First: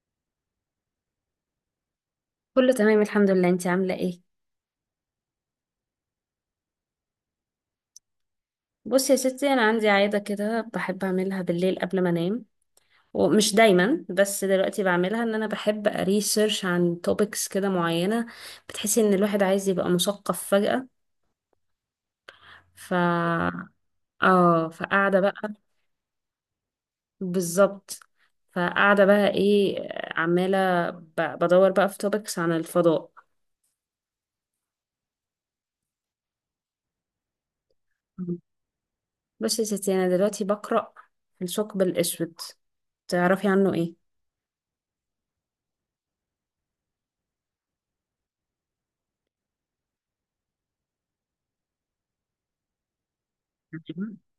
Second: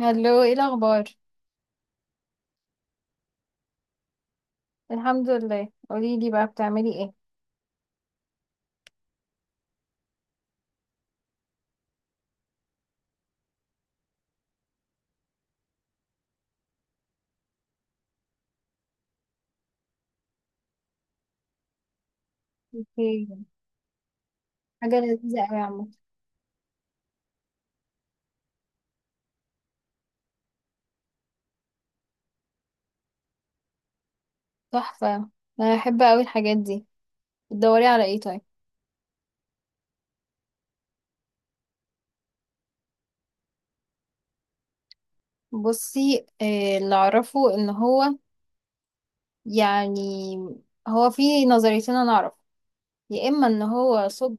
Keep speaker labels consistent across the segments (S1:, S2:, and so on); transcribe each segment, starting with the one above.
S1: هلو، ايه الاخبار؟
S2: كله تمام، الحمد لله. انتي عاملة ايه؟
S1: الحمد لله. قولي لي بقى بتعملي ايه؟
S2: بصي يا ستي، انا عندي عادة كده بحب اعملها بالليل قبل ما انام. ومش دايما، بس دلوقتي بعملها ان انا بحب ريسيرش عن توبكس كده معينة. بتحسي ان الواحد عايز يبقى مثقف فجأة. ف
S1: اوكي.
S2: اه،
S1: حاجه
S2: فقاعدة
S1: لذيذه
S2: بقى.
S1: قوي يا عم.
S2: بالظبط. فقاعدة بقى ايه؟ بدور بقى في توبكس عن الفضاء.
S1: تحفه. انا بحب قوي الحاجات دي. بتدوري على ايه طيب؟
S2: بصي يا ستي، انا دلوقتي بقرأ الثقب الاسود. تعرفي عنه ايه؟
S1: بصي، اللي اعرفه ان هو، يعني، هو في نظريتين انا اعرف. يا اما ان هو
S2: عجيبة.
S1: ثقب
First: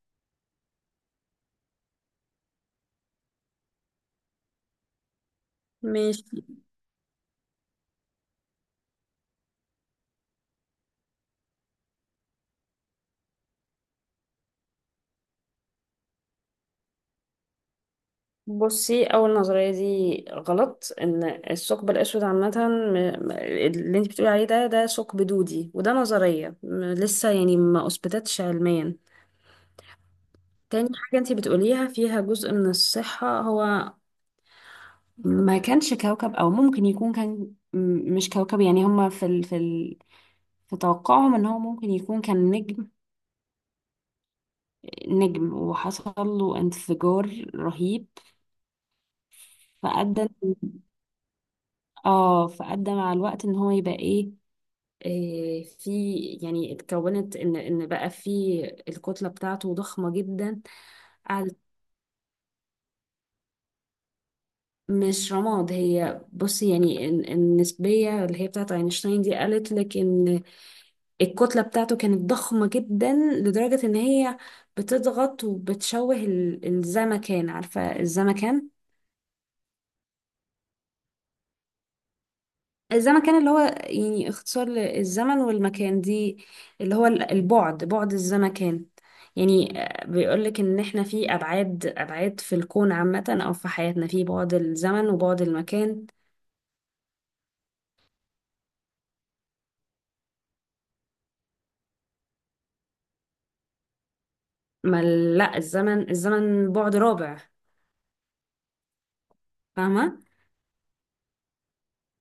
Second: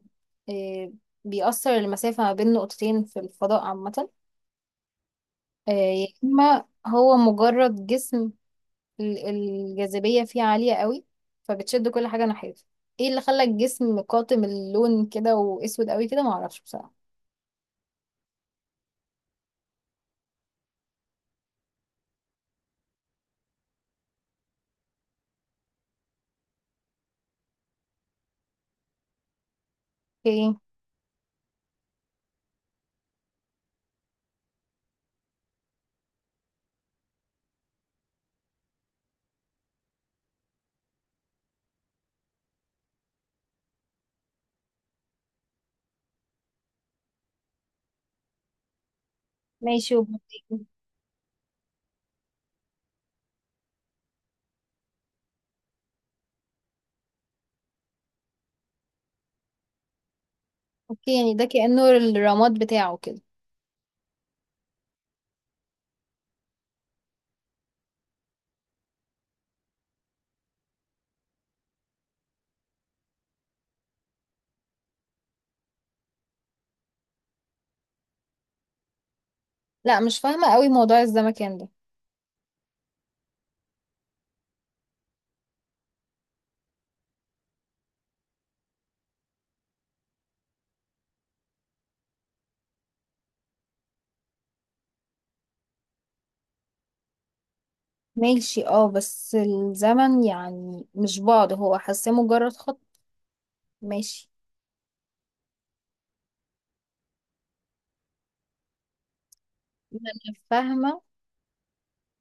S1: آه، بيأثر المسافه ما بين نقطتين في الفضاء عامه، يا
S2: ماشي.
S1: اما هو مجرد جسم. الجاذبية فيه عالية قوي فبتشد كل حاجة ناحيتها. ايه اللي خلى الجسم قاتم اللون كده واسود قوي كده؟ معرفش بصراحة.
S2: بصي، اول نظريه دي غلط. ان الثقب الاسود عامه، اللي انت بتقولي عليه ده ثقب دودي، وده نظريه لسه يعني ما اثبتتش علميا.
S1: اوكي.
S2: تاني حاجه انت بتقوليها فيها جزء من الصحه. هو ما كانش كوكب، او ممكن يكون كان مش كوكب، يعني هما في توقعهم ان هو ممكن يكون كان نجم. نجم وحصل له انفجار رهيب.
S1: ماشي
S2: فأدى
S1: وبطيء.
S2: اه فأدى مع الوقت ان هو يبقى ايه. آه، في يعني اتكونت ان بقى في، الكتله بتاعته ضخمه جدا.
S1: اوكي، يعني ده
S2: قعدت.
S1: كأنه الرماد بتاعه كده.
S2: مش رماد، هي بص. يعني النسبيه اللي هي بتاعت اينشتاين دي قالت لك ان الكتله بتاعته كانت ضخمه جدا لدرجه ان هي بتضغط وبتشوه الزمكان. عارفه الزمكان؟
S1: لا، مش فاهمة قوي موضوع الزمكان ده.
S2: الزمن كان اللي هو يعني اختصار للزمن والمكان دي، اللي هو البعد، بعد الزمكان. يعني بيقول لك ان احنا في ابعاد، ابعاد في الكون عامة، او في حياتنا في بعد الزمن وبعد المكان.
S1: ماشي، اه، بس الزمن يعني مش بعد، هو حاساه مجرد خط. ماشي.
S2: ما ال- لا، الزمن بعد رابع.
S1: ما
S2: فاهمة؟
S1: انا فاهمة،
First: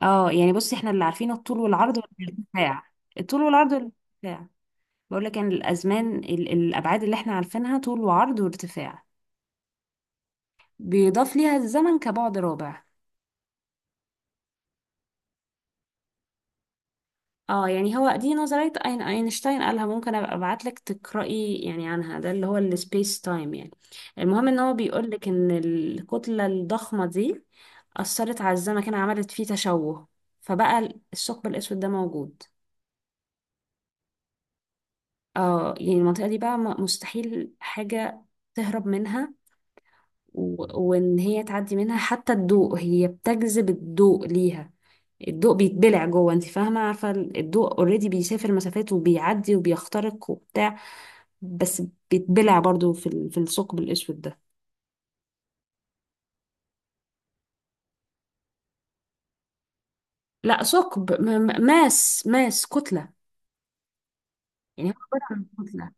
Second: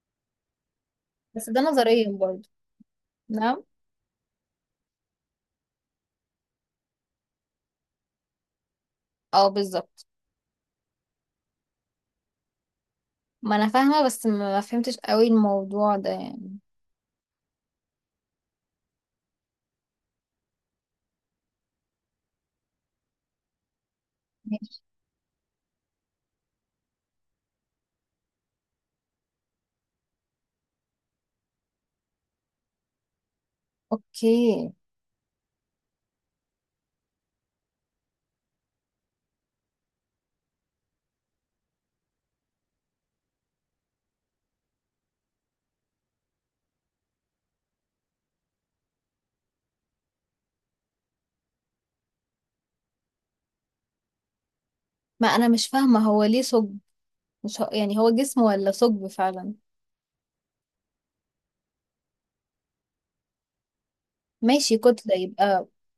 S2: اه يعني بصي، احنا اللي عارفينه
S1: بس
S2: الطول
S1: ده
S2: والعرض
S1: نظريا برضه.
S2: والارتفاع. الطول
S1: نعم.
S2: والعرض والارتفاع. بقول لك ان الازمان، الابعاد اللي احنا عارفينها طول وعرض وارتفاع،
S1: اه، بالظبط.
S2: بيضاف ليها الزمن كبعد رابع.
S1: ما انا فاهمة بس ما فهمتش قوي الموضوع ده يعني.
S2: اه يعني هو دي نظرية أينشتاين قالها. ممكن أبقى أبعتلك تقرأي يعني عنها، ده اللي هو السبيس تايم يعني. المهم إن هو
S1: ماشي.
S2: بيقولك إن الكتلة الضخمة دي أثرت على الزمكان، عملت فيه تشوه، فبقى الثقب الأسود ده موجود.
S1: اوكي.
S2: اه يعني المنطقة دي بقى مستحيل حاجة تهرب منها. و- وإن هي تعدي منها حتى الضوء، هي بتجذب الضوء ليها. الضوء بيتبلع جوه. انت فاهمه؟ عارفه الضوء اوريدي بيسافر مسافات وبيعدي وبيخترق وبتاع. بس بيتبلع برضو في الثقب الاسود ده.
S1: ما انا مش فاهمه، هو ليه ثقب؟ مش هو يعني هو جسم ولا ثقب فعلا؟
S2: لا ثقب، ماس كتله.
S1: ماشي،
S2: يعني هو
S1: كتله
S2: عباره عن
S1: يبقى.
S2: كتله.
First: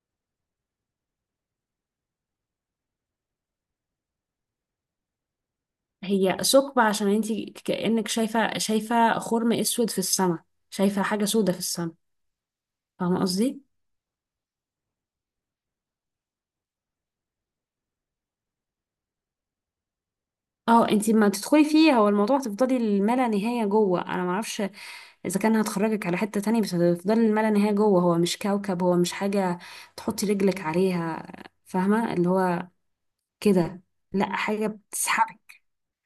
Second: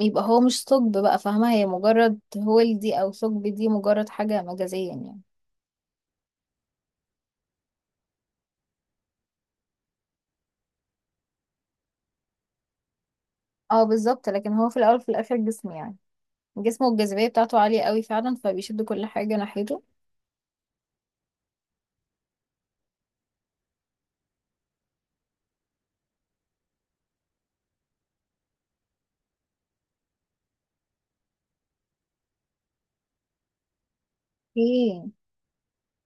S1: يبقى هو مش ثقب بقى، فاهمه؟ هي مجرد هول دي او ثقب دي مجرد حاجه مجازيه يعني.
S2: هي ثقب عشان انت كانك شايفه، خرم اسود في السماء. شايفه حاجه سودة في السماء. فاهمه قصدي؟
S1: اه، بالظبط، لكن هو في الاول وفي الاخر جسم يعني. جسمه والجاذبيه بتاعته عاليه قوي فعلا فبيشد كل حاجه ناحيته.
S2: اه انت ما تدخلي فيه، هو الموضوع هتفضلي الملا نهايه جوه. انا ما اعرفش اذا كان هتخرجك على حته تانية، بس هتفضلي الملا نهايه جوه. هو مش كوكب، هو مش حاجه تحطي رجلك عليها. فاهمه اللي هو كده. لا، حاجه
S1: ايه.
S2: بتسحبك.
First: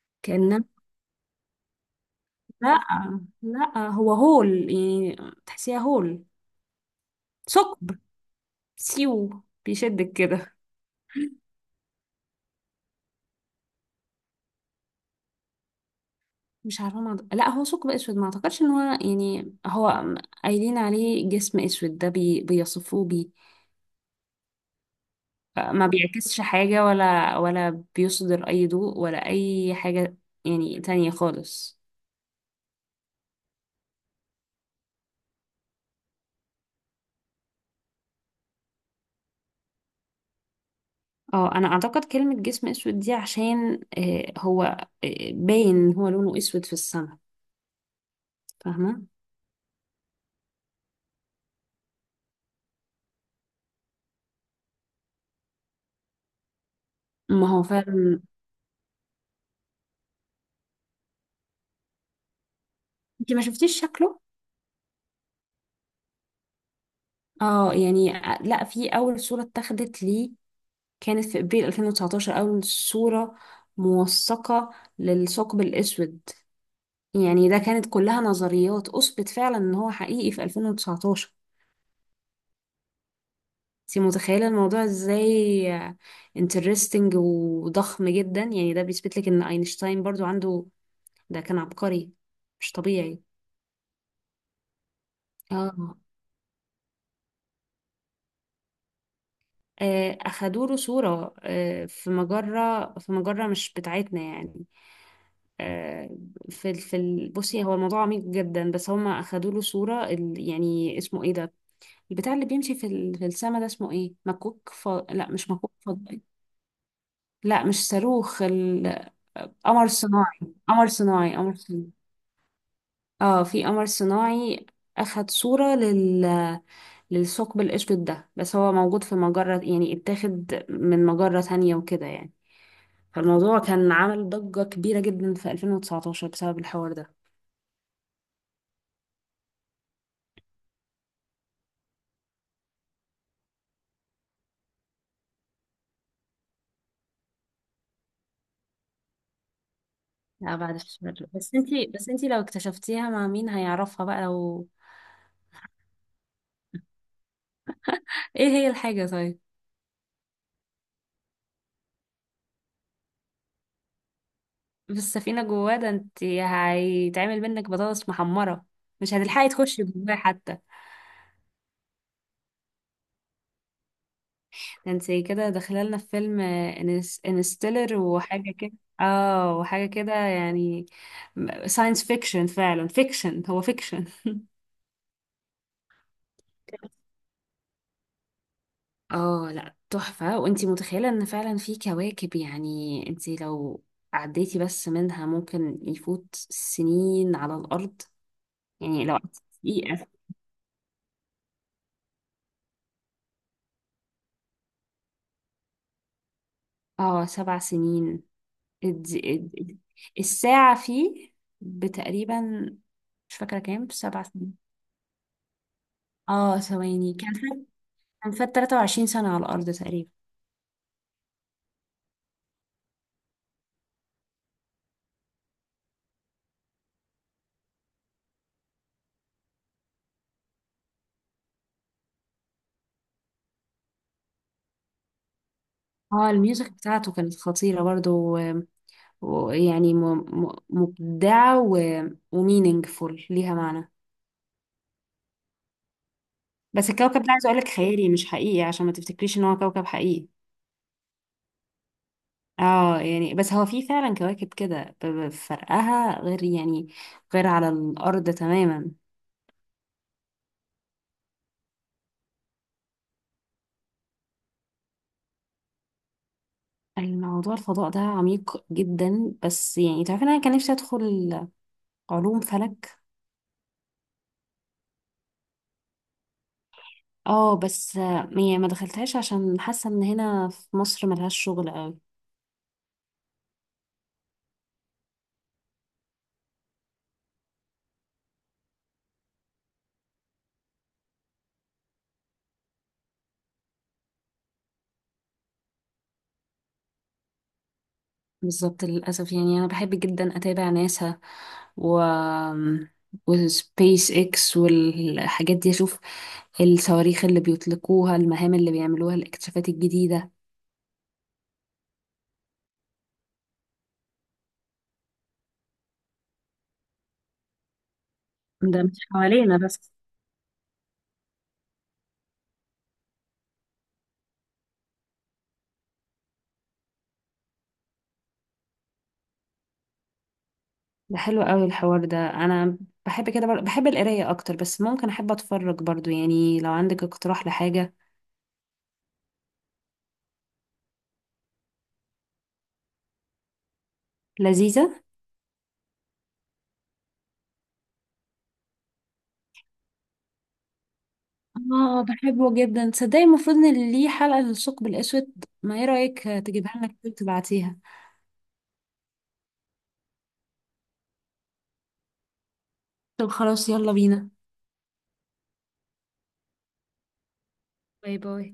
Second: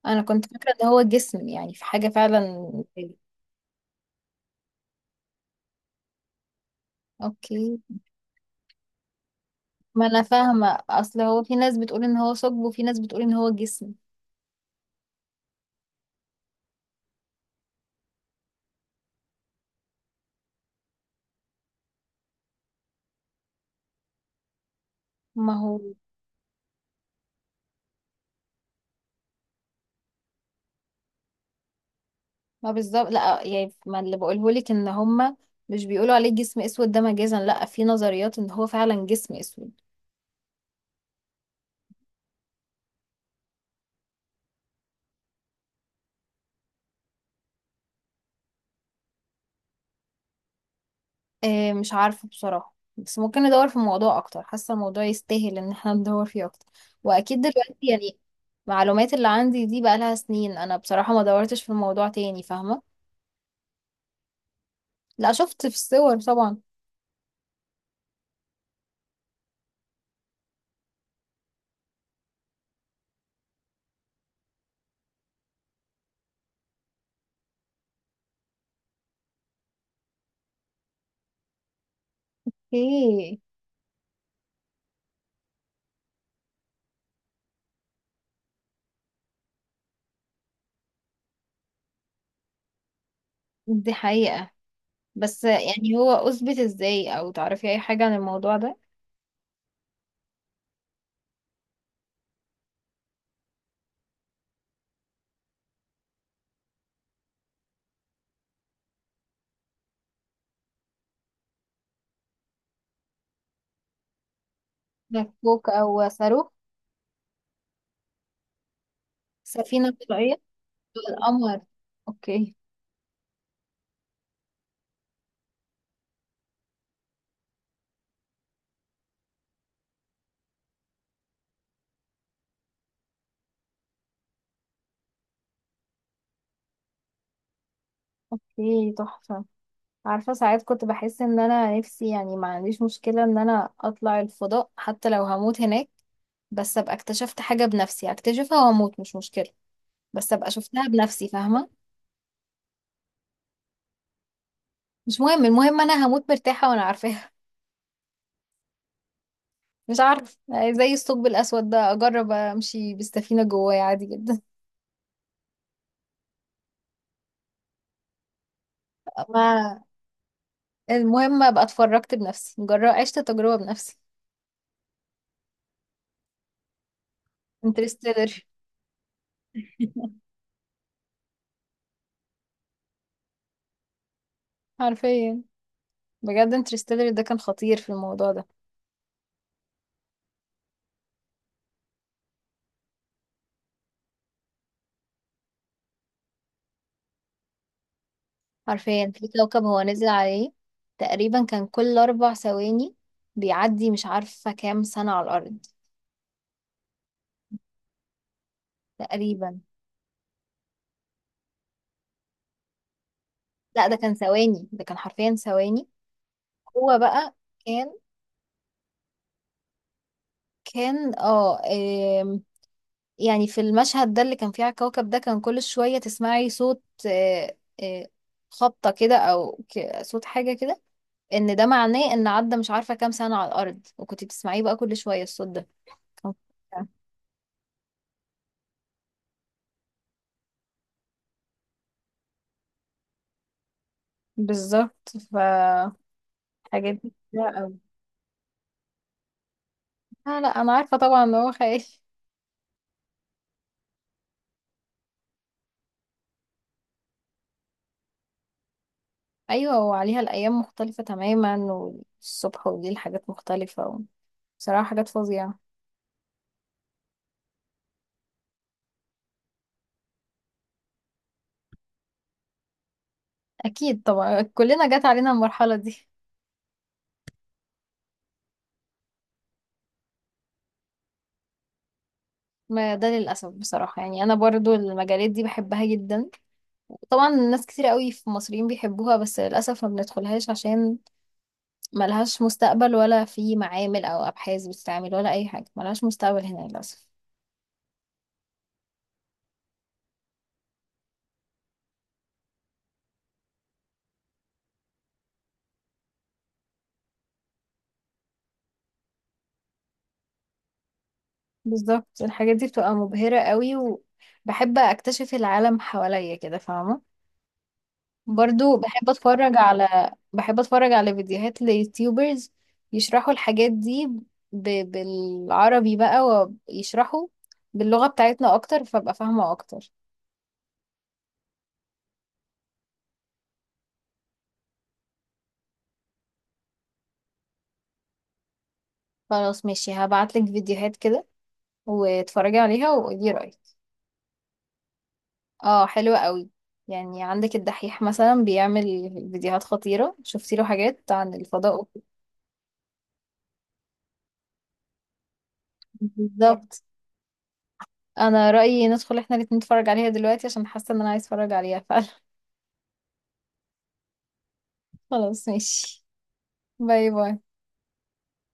S1: انا كنت فاكره ان هو جسم، يعني في حاجه فعلا.
S2: لا لا، هو هول. يعني تحسيها هول.
S1: اوكي.
S2: ثقب. سيو
S1: ما
S2: بيشدك
S1: انا
S2: كده.
S1: فاهمه، اصل هو في ناس بتقول ان هو ثقب وفي ناس بتقول ان هو جسم.
S2: مش عارفه. ما لا، هو ثقب اسود. ما اعتقدش ان هو يعني هو قايلين عليه جسم اسود ده، بيصفوه بيه.
S1: ما هو.
S2: ما بيعكسش حاجه، ولا بيصدر اي ضوء ولا اي حاجه. يعني تانية خالص.
S1: ما بالظبط، لا يعني، ما اللي بقوله لك ان هما مش بيقولوا عليه جسم اسود ده مجازا. لا، في نظريات ان هو فعلا جسم اسود.
S2: اه انا اعتقد كلمه جسم اسود دي عشان هو، باين إن هو لونه اسود في السماء. فاهمه؟
S1: إيه، مش عارفه بصراحه، بس ممكن ندور في الموضوع اكتر، حاسه الموضوع يستاهل ان احنا ندور فيه اكتر. واكيد
S2: ما هو
S1: دلوقتي يعني
S2: فعلا.
S1: المعلومات اللي عندي دي بقى لها سنين، انا بصراحه ما دورتش في الموضوع تاني، فاهمه؟
S2: انت ما شفتيش شكله؟
S1: لا، شفت في الصور طبعا.
S2: اه يعني لا، في اول صورة اتاخدت ليه كانت في ابريل 2019، اول صورة موثقة للثقب الاسود. يعني ده كانت كلها نظريات. اثبت فعلا ان هو حقيقي في 2019.
S1: ايه.
S2: انت متخيلة الموضوع ازاي؟ انترستنج وضخم جدا. يعني ده بيثبت لك ان اينشتاين برضو عنده، ده كان عبقري مش طبيعي.
S1: دي حقيقه. بس يعني
S2: اه،
S1: هو اثبت ازاي؟ او تعرفي اي حاجه عن الموضوع ده؟
S2: اخدوا له صورة. في مجرة، في مجرة مش بتاعتنا يعني. آه، بصي، هو الموضوع عميق جدا، بس هما اخدوا له صورة يعني اسمه ايه ده، البتاع اللي بيمشي في السما ده اسمه ايه، مكوك. لا، مش
S1: مكوك
S2: مكوك
S1: او
S2: فضائي.
S1: صاروخ.
S2: لا، مش صاروخ. قمر
S1: سفينه فضائيه.
S2: صناعي. قمر صناعي، قمر
S1: القمر.
S2: صناعي.
S1: اوكي.
S2: اه في قمر صناعي اخد صورة للثقب الاسود ده، بس هو موجود في مجرة، يعني اتاخد من مجرة تانية وكده يعني. فالموضوع كان عمل ضجة كبيرة جدا في 2019 بسبب الحوار ده.
S1: اوكي، تحفة. عارفة، ساعات كنت بحس ان انا نفسي، يعني، ما عنديش مشكلة ان انا اطلع الفضاء حتى لو هموت هناك. بس ابقى اكتشفت حاجة بنفسي، اكتشفها واموت مش مشكلة. بس ابقى
S2: لا بعد
S1: شفتها
S2: الشر،
S1: بنفسي،
S2: بس
S1: فاهمة؟
S2: انتي بس انتي لو اكتشفتيها مع مين هيعرفها بقى لو.
S1: مش مهم، المهم انا هموت مرتاحة وانا عارفاها.
S2: ايه هي الحاجة طيب؟
S1: مش عارف. زي الثقب الاسود ده، اجرب امشي بالسفينة جوايا عادي جدا.
S2: بالسفينة جواه؟ ده انتي هيتعمل منك بطاطس محمرة. مش هتلحقي
S1: ما
S2: تخشي جواه حتى.
S1: المهم ابقى اتفرجت بنفسي، جرب عشت تجربة بنفسي.
S2: ده انتي كده داخلة لنا في فيلم انستيلر
S1: انترستيلر.
S2: وحاجة كده. اه وحاجة كده يعني، ساينس فيكشن. فعلا فيكشن، هو فيكشن.
S1: حرفيا. بجد انترستيلر ده كان خطير في الموضوع ده.
S2: اه لا، تحفة. وانتي متخيلة ان فعلا في كواكب، يعني انتي لو عديتي بس منها ممكن يفوت سنين على الارض. يعني لو
S1: حرفيا في
S2: قعدتي
S1: كوكب هو
S2: دقيقة،
S1: نزل عليه. تقريبا كان كل 4 ثواني بيعدي مش عارفة كام سنة على الأرض.
S2: اه سبع سنين. الد-
S1: تقريبا.
S2: الد- الساعة فيه بتقريبا، مش فاكرة
S1: لا،
S2: كام،
S1: ده كان
S2: سبع سنين.
S1: ثواني، ده كان حرفيا ثواني.
S2: اه
S1: هو
S2: ثواني
S1: بقى
S2: كان فات
S1: كان
S2: كان فات 23 سنة على الارض تقريبا.
S1: كان آم، يعني في المشهد ده اللي كان فيه على الكوكب ده كان كل شوية تسمعي صوت، آه، خبطة كده أو صوت حاجة كده. إن ده معناه إن عدى مش عارفة كام سنة على الأرض، وكنت بتسمعيه بقى كل شوية الصوت ده.
S2: اه الميوزك
S1: كان
S2: بتاعته كانت خطيرة برضو، ويعني مبدعة، ومينينجفول، ليها معنى.
S1: بالظبط.
S2: بس
S1: الحاجات دي
S2: الكوكب ده عايزه
S1: كتيرة
S2: اقول لك
S1: أوي.
S2: خيالي مش حقيقي، عشان ما تفتكريش ان هو كوكب حقيقي.
S1: لا لا، أنا عارفة طبعا إن هو خايف.
S2: اه يعني، بس هو في فعلا كواكب كده فرقها غير، يعني غير على الارض تماما.
S1: أيوة، وعليها الأيام مختلفة تماما، والصبح وليل حاجات مختلفة. بصراحة حاجات فظيعة.
S2: الموضوع الفضاء ده عميق جدا، بس يعني تعرفين انا كان نفسي ادخل علوم فلك.
S1: أكيد طبعا، كلنا جت علينا المرحلة دي.
S2: اه بس يعني ما دخلتهاش عشان حاسه ان هنا في مصر ملهاش شغل قوي.
S1: ما ده للأسف. بصراحة يعني أنا برضو المجالات دي بحبها جدا. طبعا ناس كتير قوي في مصريين بيحبوها، بس للأسف ما بندخلهاش عشان ملهاش مستقبل، ولا في معامل أو أبحاث بتتعمل، ولا أي حاجة. ملهاش مستقبل هنا للأسف.
S2: بالظبط، للأسف. يعني أنا بحب جدا أتابع ناسا و وسبيس اكس والحاجات دي. أشوف الصواريخ اللي بيطلقوها، المهام اللي بيعملوها، الاكتشافات الجديدة.
S1: بالظبط، الحاجات دي بتبقى مبهرة قوي. وبحب اكتشف العالم حواليا كده، فاهمة؟ برضو
S2: ده مش
S1: بحب اتفرج
S2: حوالينا بس.
S1: على بحب اتفرج على فيديوهات ليوتيوبرز يشرحوا الحاجات دي ب... بالعربي بقى، ويشرحوا باللغة بتاعتنا اكتر فابقى فاهمة اكتر.
S2: ده حلو قوي الحوار ده. أنا بحب كده، بحب القراية أكتر، بس ممكن أحب أتفرج برضو يعني. لو عندك اقتراح لحاجة
S1: خلاص ماشي، هبعتلك فيديوهات كده واتفرجي عليها وقولي رأيك.
S2: لذيذة.
S1: اه، حلوة قوي. يعني عندك الدحيح مثلا بيعمل فيديوهات خطيرة، شفتي له حاجات عن الفضاء وكده.
S2: اه بحبه جدا. تصدقي المفروض إن ليه حلقة للثقب الأسود؟ ما إيه رأيك تجيبها
S1: بالظبط.
S2: لنا كده تبعتيها.
S1: انا رأيي ندخل احنا الاتنين نتفرج عليها دلوقتي، عشان حاسة ان انا عايز اتفرج عليها فعلا.
S2: طب خلاص، يلا بينا.
S1: خلاص، ماشي. باي باي.
S2: باي باي.